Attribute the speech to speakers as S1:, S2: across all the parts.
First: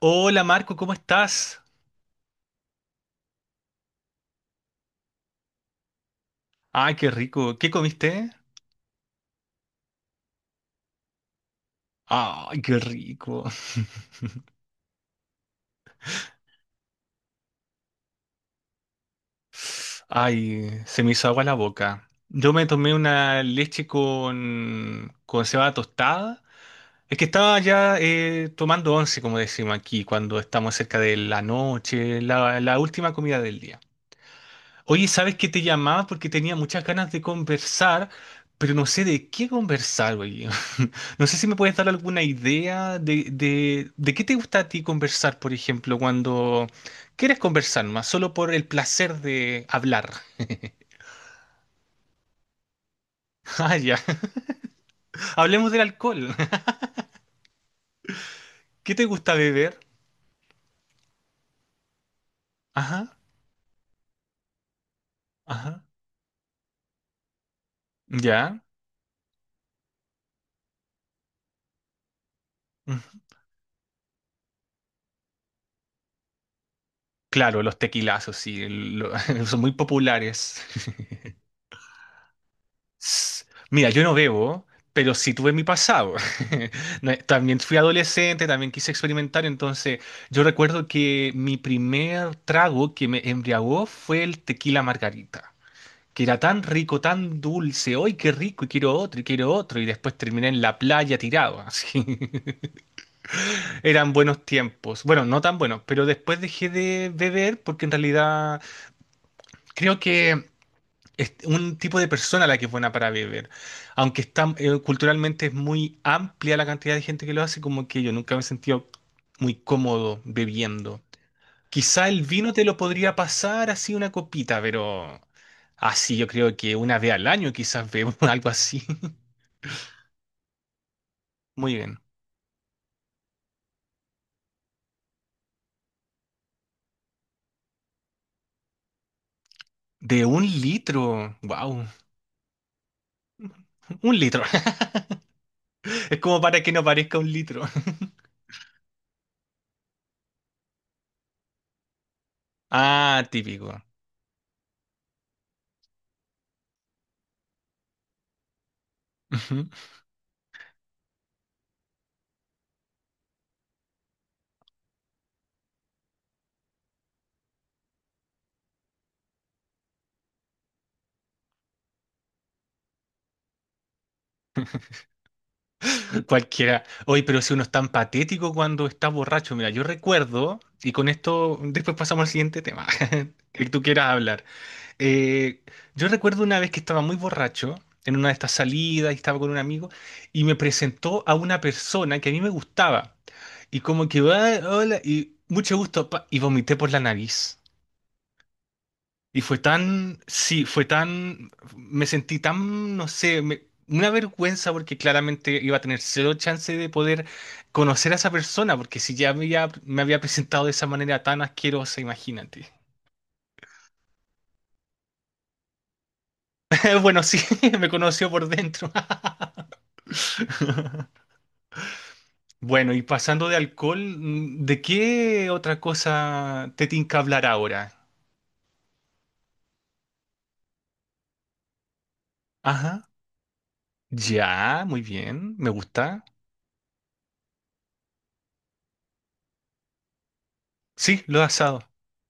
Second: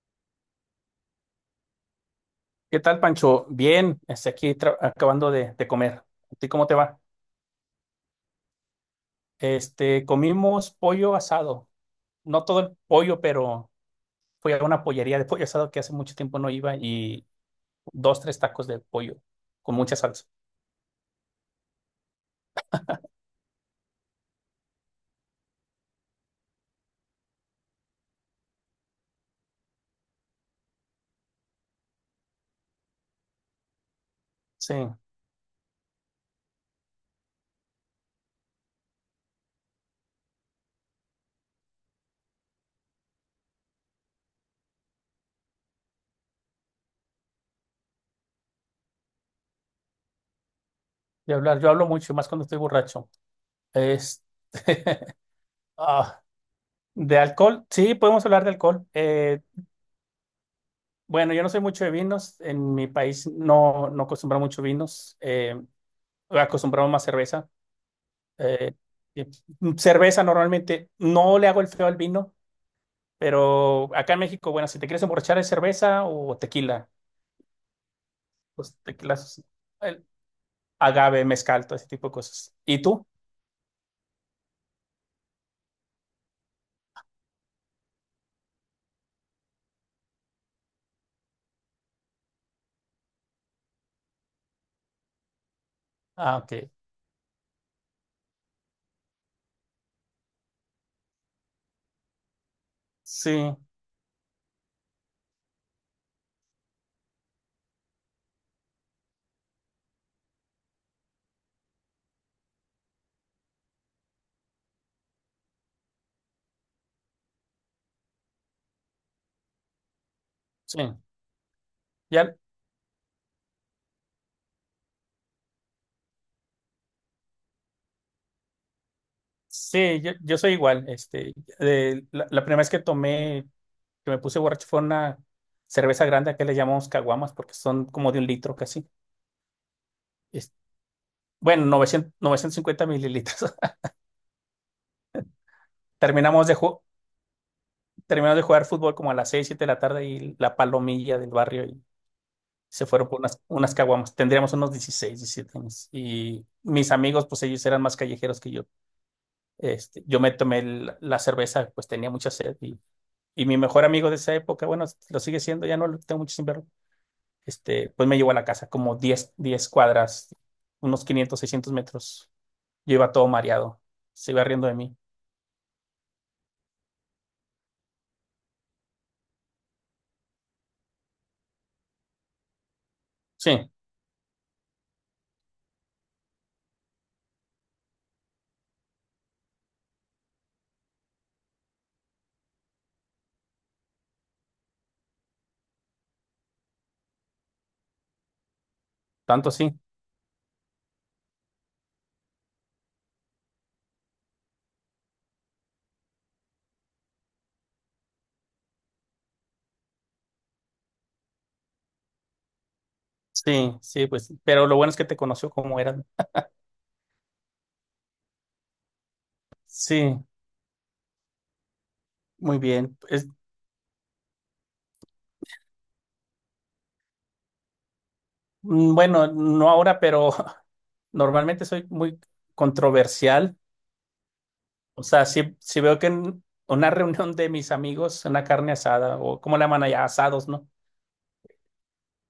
S1: Hola Marco, ¿cómo estás?
S2: ¿Qué tal, Pancho? Bien, aquí acabando de comer. ¿A ti cómo te
S1: Ay,
S2: va?
S1: qué rico. ¿Qué comiste?
S2: Comimos pollo asado. No
S1: Ay,
S2: todo el
S1: qué
S2: pollo,
S1: rico.
S2: pero fui a una pollería de pollo asado que hace mucho tiempo no iba y dos, tres tacos de pollo con mucha salsa.
S1: Ay, se me hizo agua la boca. Yo me tomé una leche con cebada tostada. Es que estaba ya tomando once, como decimos aquí, cuando estamos cerca de la noche, la última comida del día.
S2: Sí,
S1: Oye, ¿sabes qué te llamaba? Porque tenía muchas ganas de conversar, pero no sé de qué conversar, güey. No sé si me puedes dar alguna idea de qué te gusta a ti conversar, por ejemplo, cuando quieres conversar más, solo por el placer de hablar.
S2: de hablar. Yo hablo mucho, más cuando estoy borracho.
S1: Ah, ya.
S2: Este,
S1: Hablemos del
S2: ah,
S1: alcohol.
S2: de alcohol, sí, podemos hablar de alcohol.
S1: ¿Qué te gusta beber?
S2: Bueno, yo no soy mucho de vinos. En mi
S1: Ajá,
S2: país no acostumbro mucho vinos.
S1: ajá.
S2: Acostumbramos más cerveza.
S1: Ya.
S2: Eh, y cerveza normalmente no le hago el feo al vino,
S1: Mm.
S2: pero acá en México, bueno, si te quieres emborrachar es cerveza o tequila,
S1: Claro, los tequilazos, sí,
S2: pues tequila,
S1: son muy
S2: el
S1: populares.
S2: agave, mezcal, todo ese tipo de cosas. ¿Y tú?
S1: S- Mira, yo no bebo, pero sí tuve mi pasado. No, también fui adolescente, también quise experimentar, entonces yo recuerdo que mi primer trago que me embriagó fue el tequila margarita, que
S2: Ah,
S1: era
S2: ok.
S1: tan rico, tan dulce, ¡ay, qué rico! Y quiero otro, y quiero otro, y después terminé en la playa tirado, así.
S2: Sí,
S1: Eran buenos tiempos. Bueno, no tan buenos, pero después dejé de beber porque en realidad creo que es un tipo de persona la que es buena para beber. Aunque está, culturalmente es muy amplia la cantidad de gente que lo hace, como que yo nunca me he sentido muy cómodo
S2: sí.
S1: bebiendo. Quizá el
S2: Ya,
S1: vino te lo podría pasar así una copita, pero así yo creo que una vez al año quizás bebo algo así.
S2: sí, yo soy igual.
S1: Muy bien.
S2: La primera vez que tomé, que me puse borracho fue una cerveza grande, que le llamamos caguamas, porque son como de 1 litro casi.
S1: De un
S2: Es-
S1: litro.
S2: bueno,
S1: Wow,
S2: novecientos cincuenta mililitros.
S1: un litro. Es como
S2: Terminamos de,
S1: para que
S2: ju-
S1: no parezca un litro.
S2: Terminaron de jugar fútbol como a las 6 7 de la tarde y la palomilla del barrio y se fueron por
S1: Ah,
S2: unas,
S1: típico.
S2: unas caguamas. Tendríamos unos 16 17 años. Y mis amigos, pues ellos eran más callejeros que yo.
S1: Ujú.
S2: Yo me tomé la cerveza, pues tenía mucha sed y mi mejor amigo de esa época, bueno, lo sigue siendo, ya no lo tengo mucho sin verlo. Pues me llevó a la casa como diez cuadras, unos 500 600 metros. Yo iba todo mareado, se iba riendo de mí.
S1: Cualquiera. Oye, pero si uno es tan patético cuando está borracho, mira, yo recuerdo, y con esto después pasamos al siguiente tema, que
S2: Sí,
S1: tú quieras hablar. Eh, yo recuerdo una vez que estaba muy borracho en una de estas salidas y estaba con un amigo y me presentó a una persona que a mí me gustaba. Y como que, "Ah, hola, y mucho gusto, pa", y vomité por la nariz. Y
S2: tanto
S1: fue
S2: sí.
S1: tan, sí, fue tan, me sentí tan, no sé, una vergüenza porque claramente iba a tener cero chance de poder conocer a esa persona, porque si ya me había presentado de esa manera tan asquerosa, imagínate.
S2: Sí, sí, pues, pero lo bueno es que te conoció como eran.
S1: Bueno, sí, me conoció por dentro.
S2: Sí. Muy
S1: Bueno,
S2: bien.
S1: y pasando de alcohol, ¿de qué otra cosa te tinca hablar ahora?
S2: Bueno, no ahora, pero normalmente soy muy
S1: Ajá.
S2: controversial.
S1: Ya, muy
S2: O sea,
S1: bien,
S2: si,
S1: me
S2: si veo que
S1: gusta.
S2: en una reunión de mis amigos, una carne asada, o como le llaman allá, asados, ¿no?
S1: Sí, lo asado.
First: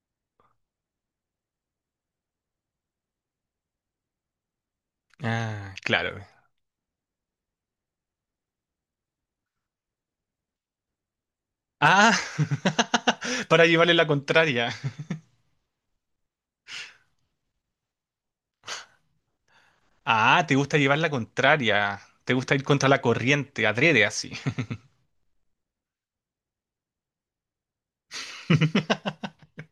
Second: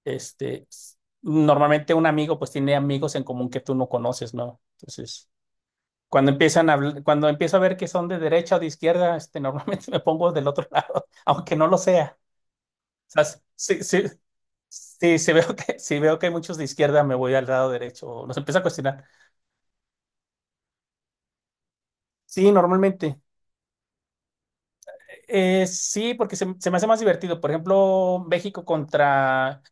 S2: Normalmente un amigo pues tiene amigos en común que tú no conoces, ¿no? Entonces,
S1: Ah, claro.
S2: cuando empiezo a ver que son de derecha o de izquierda, normalmente me pongo del otro lado, aunque no lo
S1: Ah,
S2: sea. O sea,
S1: para llevarle la contraria.
S2: sí, si veo que hay muchos de izquierda, me voy al lado derecho, o los empiezo a cuestionar.
S1: Ah, te gusta llevar la contraria. Te
S2: Sí,
S1: gusta ir contra la
S2: normalmente.
S1: corriente, adrede así.
S2: Sí, porque se me hace más divertido. Por ejemplo,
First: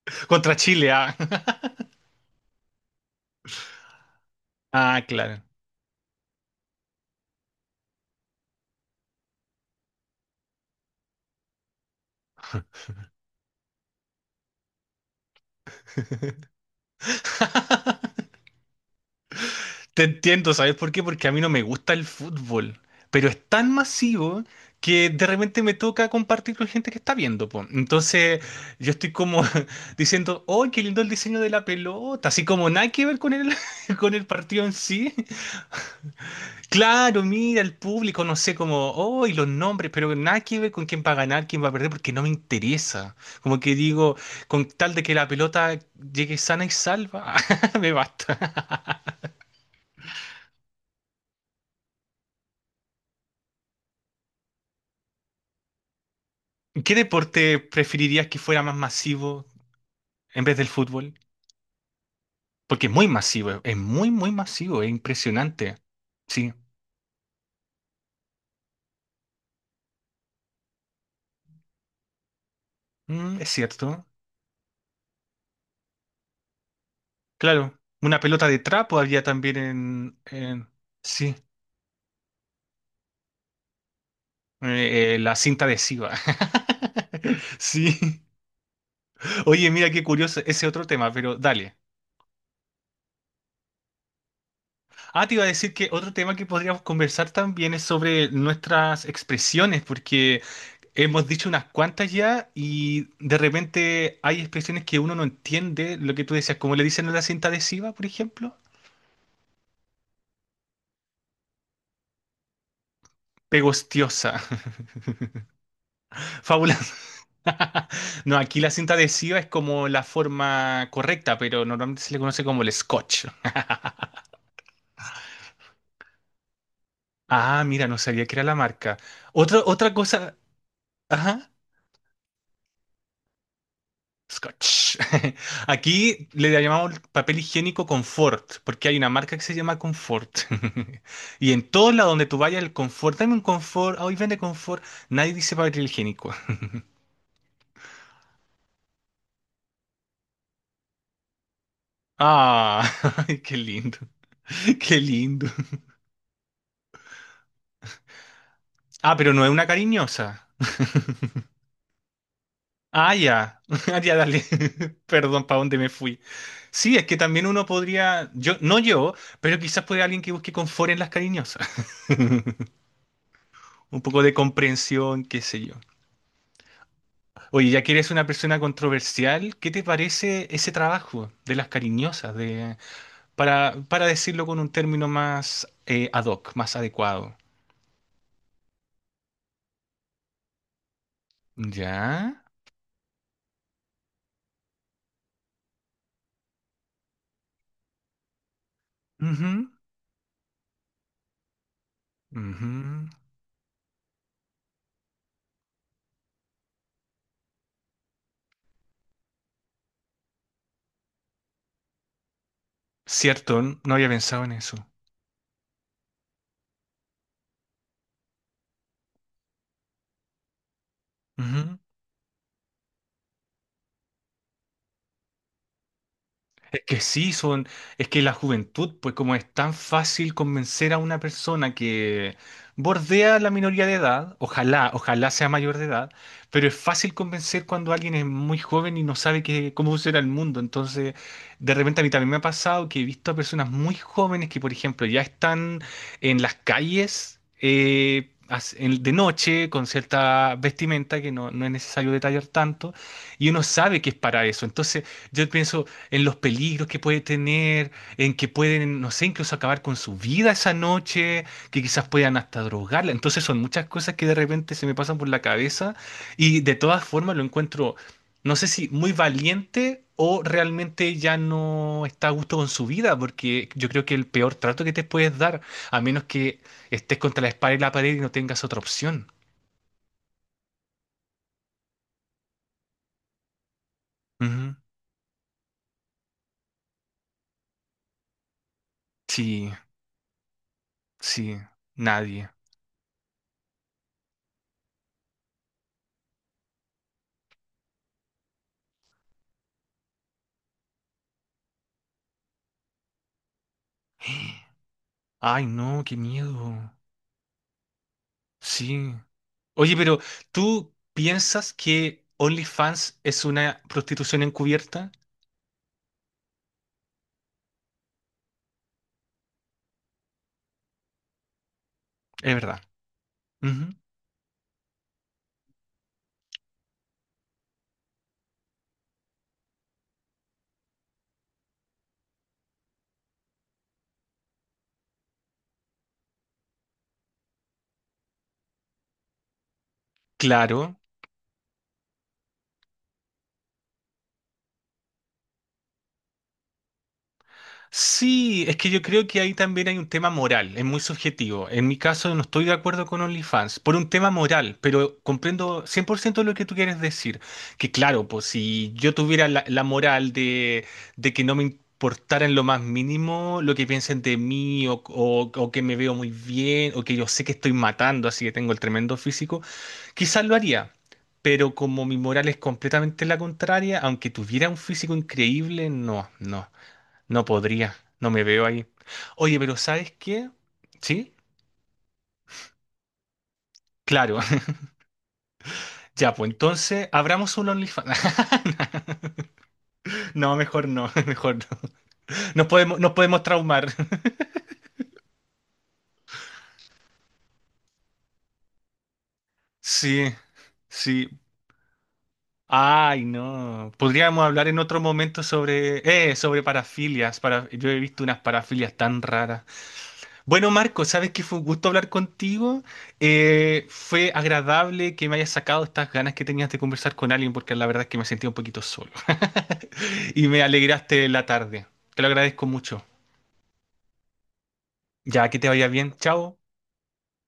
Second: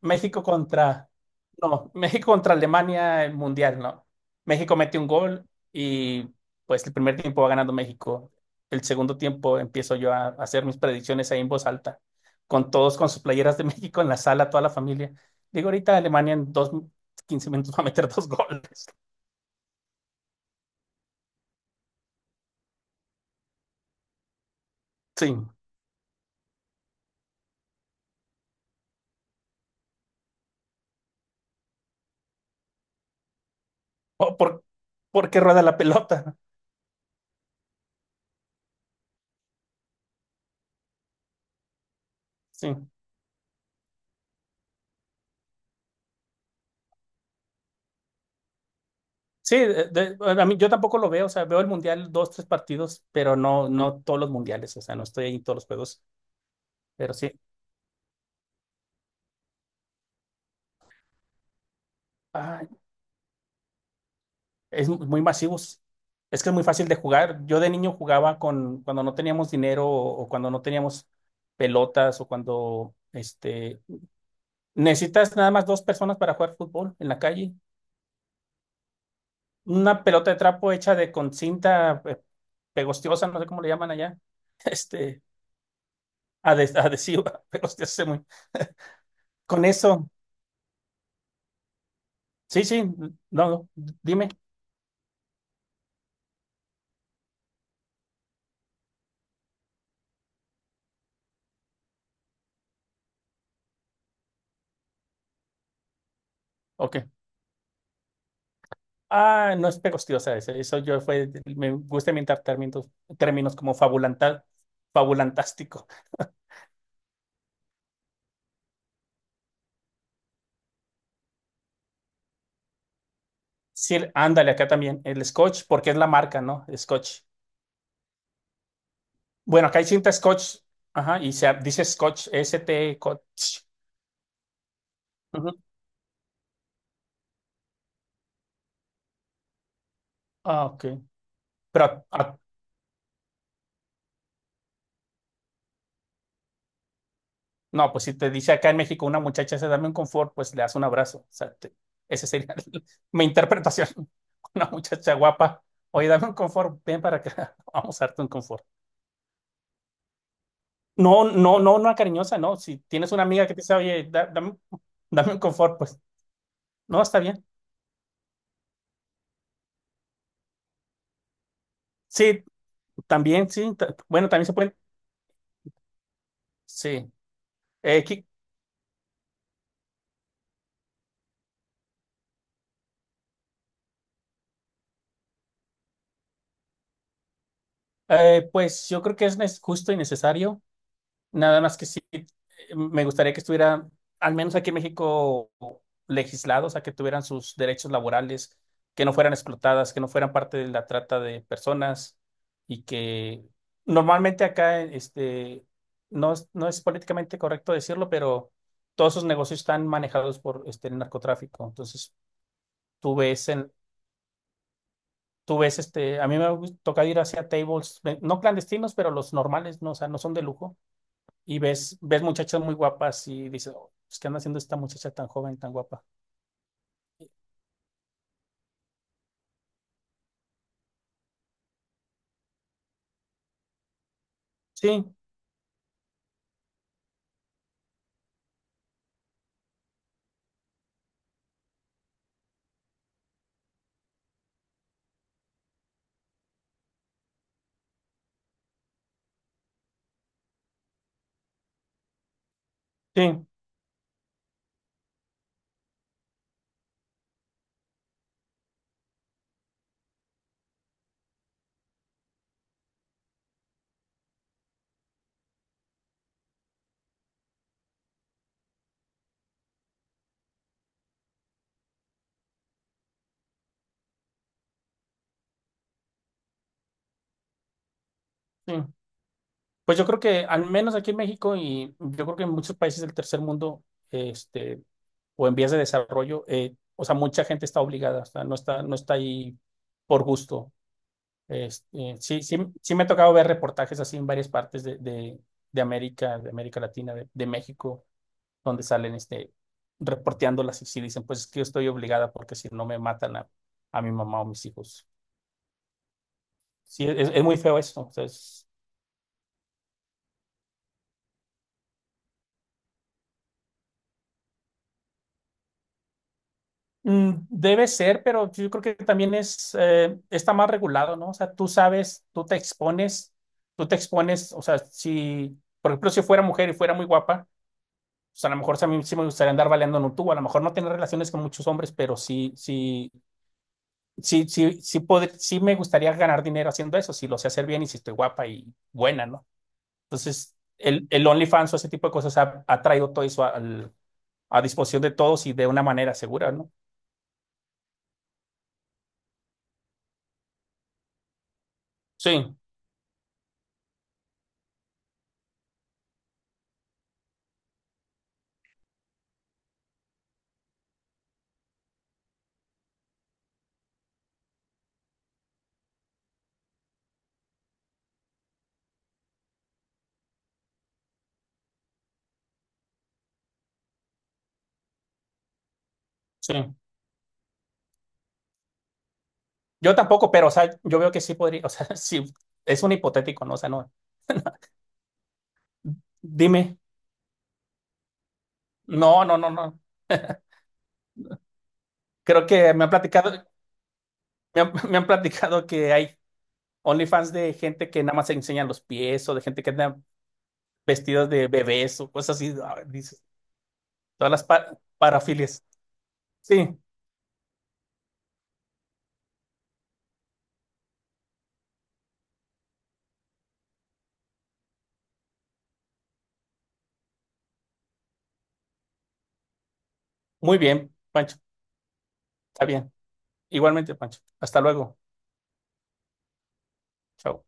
S2: México
S1: Contra Chile,
S2: contra
S1: ah.
S2: no, México contra Alemania el mundial, ¿no? México mete
S1: Ah,
S2: un
S1: claro.
S2: gol y pues el primer tiempo va ganando México. El segundo tiempo empiezo yo a hacer mis predicciones ahí en voz alta, con todos con sus playeras de México en la sala, toda la familia. Digo, ahorita Alemania en 15 minutos va a meter dos goles.
S1: Te entiendo, ¿sabes por qué? Porque a mí no me gusta el fútbol, pero es tan masivo que de
S2: Sí.
S1: repente me toca compartir con gente que está viendo, po. Entonces yo estoy como diciendo, ¡oh, qué lindo el diseño de la pelota! Así como nada que ver con el, con el
S2: O por,
S1: partido en sí.
S2: Porque rueda la pelota.
S1: Claro, mira, el público, no sé cómo, oh, y los nombres, pero nada que ver con quién va a ganar, quién va a perder, porque no me
S2: Sí.
S1: interesa. Como que digo, con tal de que la pelota llegue sana y salva, me basta.
S2: Sí, bueno, a mí, yo tampoco lo veo, o sea, veo el mundial dos, tres partidos, pero no todos los mundiales, o sea, no estoy ahí en todos los juegos,
S1: ¿Qué
S2: pero sí.
S1: deporte preferirías que fuera más masivo en vez del fútbol?
S2: Ay,
S1: Porque es muy masivo, es muy, muy masivo, es
S2: es muy
S1: impresionante.
S2: masivos. Es que
S1: Sí.
S2: es muy fácil de jugar. Yo de niño jugaba con cuando no teníamos dinero o cuando no teníamos pelotas o cuando
S1: Es cierto.
S2: necesitas nada más dos personas para jugar fútbol en la calle.
S1: Claro, una pelota de trapo había también
S2: Una
S1: en,
S2: pelota de trapo hecha de con
S1: sí,
S2: cinta pegostiosa, no sé cómo le llaman allá, este
S1: la cinta adhesiva.
S2: adhesiva,
S1: Sí.
S2: pegostiosa, muy. Con
S1: Oye, mira qué
S2: eso.
S1: curioso ese otro tema, pero dale.
S2: Sí, sí, no, no, dime.
S1: Ah, te iba a decir que otro tema que podríamos conversar también es sobre nuestras expresiones, porque hemos dicho unas cuantas ya y de repente hay expresiones que uno no entiende, lo que tú decías, como le
S2: Ok.
S1: dicen a la cinta adhesiva, por ejemplo.
S2: Ah, no es pegostiosa ese. Eso yo fue, me gusta inventar términos, como
S1: Pegostiosa,
S2: fabulantal, fabulantástico.
S1: fabulosa. No, aquí la cinta adhesiva es como la forma correcta, pero normalmente se le conoce como el scotch.
S2: Sí, ándale, acá también. El Scotch, porque es la marca, ¿no? Scotch.
S1: Ah, mira, no sabía que era la marca. Otra,
S2: Bueno, acá hay
S1: otra
S2: cinta
S1: cosa,
S2: Scotch. Ajá, y
S1: ajá.
S2: se dice Scotch, S-T, Scotch.
S1: Scotch.
S2: Ujú.
S1: Aquí le llamamos papel higiénico confort, porque hay una marca que se llama confort.
S2: Ah, ok.
S1: Y en
S2: Pero
S1: todos lados donde
S2: a.
S1: tú vayas, el confort, dame un confort, ah, hoy vende confort, nadie dice papel higiénico.
S2: No, pues si te dice acá en México una muchacha se dame un confort, pues le das un abrazo. O sea, esa sería
S1: Ah,
S2: mi
S1: ay, qué
S2: interpretación.
S1: lindo,
S2: Una
S1: qué
S2: muchacha
S1: lindo.
S2: guapa, oye, dame un confort, ven para acá, vamos a darte un confort.
S1: Ah, pero no es una cariñosa.
S2: No, no, no, no cariñosa, no. Si tienes
S1: Ah,
S2: una amiga que
S1: ya,
S2: te dice,
S1: ah,
S2: oye,
S1: ya, dale.
S2: dame, dame un
S1: Perdón, ¿para dónde
S2: confort,
S1: me
S2: pues
S1: fui? Sí,
S2: no,
S1: es que
S2: está bien.
S1: también uno podría, yo, no yo, pero quizás puede alguien que busque confort en las cariñosas.
S2: Sí, también, sí.
S1: Un poco
S2: Bueno,
S1: de
S2: también se pueden.
S1: comprensión, qué sé yo.
S2: Sí.
S1: Oye, ya que
S2: Eh,
S1: eres
S2: qui-
S1: una persona controversial, ¿qué te parece ese trabajo de las cariñosas, para decirlo con un término más ad hoc, más adecuado?
S2: pues yo creo que es justo y necesario. Nada más que sí,
S1: ¿Ya?
S2: me gustaría que estuviera, al menos aquí en México, legislado, o sea, que tuvieran sus derechos laborales, que no fueran
S1: Ujú,
S2: explotadas, que no fueran parte de la trata de personas y
S1: ujú.
S2: que normalmente acá, no es políticamente correcto decirlo, pero todos esos negocios están manejados por el narcotráfico. Entonces, tú ves
S1: Cierto,
S2: en...
S1: no había pensado en eso.
S2: tú ves, a mí me toca ir hacia tables, no clandestinos, pero los normales, no, o sea, no son de lujo y ves muchachas muy guapas y dices: "Oh, pues, ¿qué anda haciendo esta muchacha tan joven, tan guapa?"
S1: Es que sí, son, es que la juventud, pues como es tan fácil convencer a una persona que bordea la minoría de edad, ojalá,
S2: Sí,
S1: ojalá sea mayor de edad, pero es fácil convencer cuando alguien es muy joven y no sabe cómo funciona el mundo. Entonces, de repente a mí también me ha pasado que he visto a personas muy jóvenes que, por ejemplo, ya están en las calles de noche con cierta vestimenta que no, no es necesario detallar tanto,
S2: sí,
S1: y uno sabe que es para eso. Entonces, yo pienso en los peligros que puede tener, en que pueden, no sé, incluso acabar con su vida esa noche, que quizás puedan hasta drogarla. Entonces son muchas cosas que de repente se me pasan por la cabeza y de todas formas lo encuentro, no sé si muy valiente o realmente ya no está a gusto con su vida, porque yo creo que el peor trato que te puedes dar, a menos que estés contra la espada y la pared y no tengas
S2: sí.
S1: otra opción.
S2: Pues yo creo que al menos aquí en México y yo creo que en muchos países del tercer mundo,
S1: Ujú.
S2: este, o en vías de desarrollo, o sea, mucha gente está obligada, o sea, no está ahí
S1: Sí,
S2: por gusto.
S1: sí,
S2: Sí,
S1: nadie.
S2: sí, sí me ha tocado ver reportajes así en varias partes de América, de América Latina, de México, donde salen reporteándolas y sí dicen, pues es que yo estoy obligada porque si no me matan a mi mamá o mis hijos.
S1: Ay, no, qué miedo.
S2: Sí, es muy feo eso. O sea,
S1: Sí. Oye, pero ¿tú piensas que OnlyFans es una prostitución encubierta?
S2: debe ser, pero yo creo que también está más regulado, ¿no? O sea, tú sabes,
S1: Es verdad.
S2: tú
S1: Ujú.
S2: te expones, o sea, si, por ejemplo, si fuera mujer y fuera muy guapa, pues a lo mejor sí a mí sí me gustaría andar baleando en un tubo, a lo mejor no tener relaciones con muchos hombres, pero sí, sí, sí, sí, sí, sí me gustaría ganar dinero haciendo eso, si lo sé hacer bien y si estoy guapa y buena, ¿no? Entonces,
S1: Claro.
S2: el OnlyFans o ese tipo de cosas ha traído todo eso a disposición de todos y de una manera segura, ¿no?
S1: Sí, es que yo creo que ahí también hay un tema moral, es muy subjetivo. En mi caso no
S2: Sí,
S1: estoy de acuerdo con OnlyFans por un tema moral, pero comprendo 100% lo que tú quieres decir. Que claro, pues si yo tuviera la moral de que no me importara en lo más mínimo lo que piensen de mí o que me veo muy bien o que yo sé que estoy matando, así que tengo el tremendo físico, quizás lo haría. Pero como mi moral es completamente la contraria, aunque tuviera un físico increíble, no,
S2: sí.
S1: no. No podría, no me veo ahí. Oye, pero
S2: Yo
S1: ¿sabes
S2: tampoco, pero,
S1: qué?
S2: o sea, yo veo que
S1: ¿Sí?
S2: sí podría, o sea, sí, es un hipotético, ¿no? O sea, no.
S1: Claro. Ya, pues
S2: Dime.
S1: entonces abramos un OnlyFans.
S2: No, no, no, no.
S1: No, mejor no, mejor no.
S2: Creo
S1: Nos
S2: que me han
S1: podemos, nos
S2: platicado,
S1: podemos traumar.
S2: me han, me han platicado que hay OnlyFans de gente que nada más se enseñan los pies o de gente que anda
S1: Sí, sí.
S2: vestidas de bebés o cosas así, ah, dices,
S1: Ay, no.
S2: todas las
S1: Podríamos hablar en otro momento
S2: parafilias.
S1: sobre
S2: Sí,
S1: parafilias. Para, yo he visto unas parafilias tan raras. Bueno, Marco, sabes que fue un gusto hablar contigo. Fue agradable que me hayas sacado estas ganas que tenías de conversar con alguien, porque la verdad es que me sentía un poquito solo. Y
S2: muy
S1: me
S2: bien,
S1: alegraste
S2: Pancho.
S1: la tarde. Te lo
S2: Está
S1: agradezco
S2: bien.
S1: mucho.
S2: Igualmente, Pancho. Hasta luego.
S1: Ya, que te vaya bien. Chao.
S2: Chao.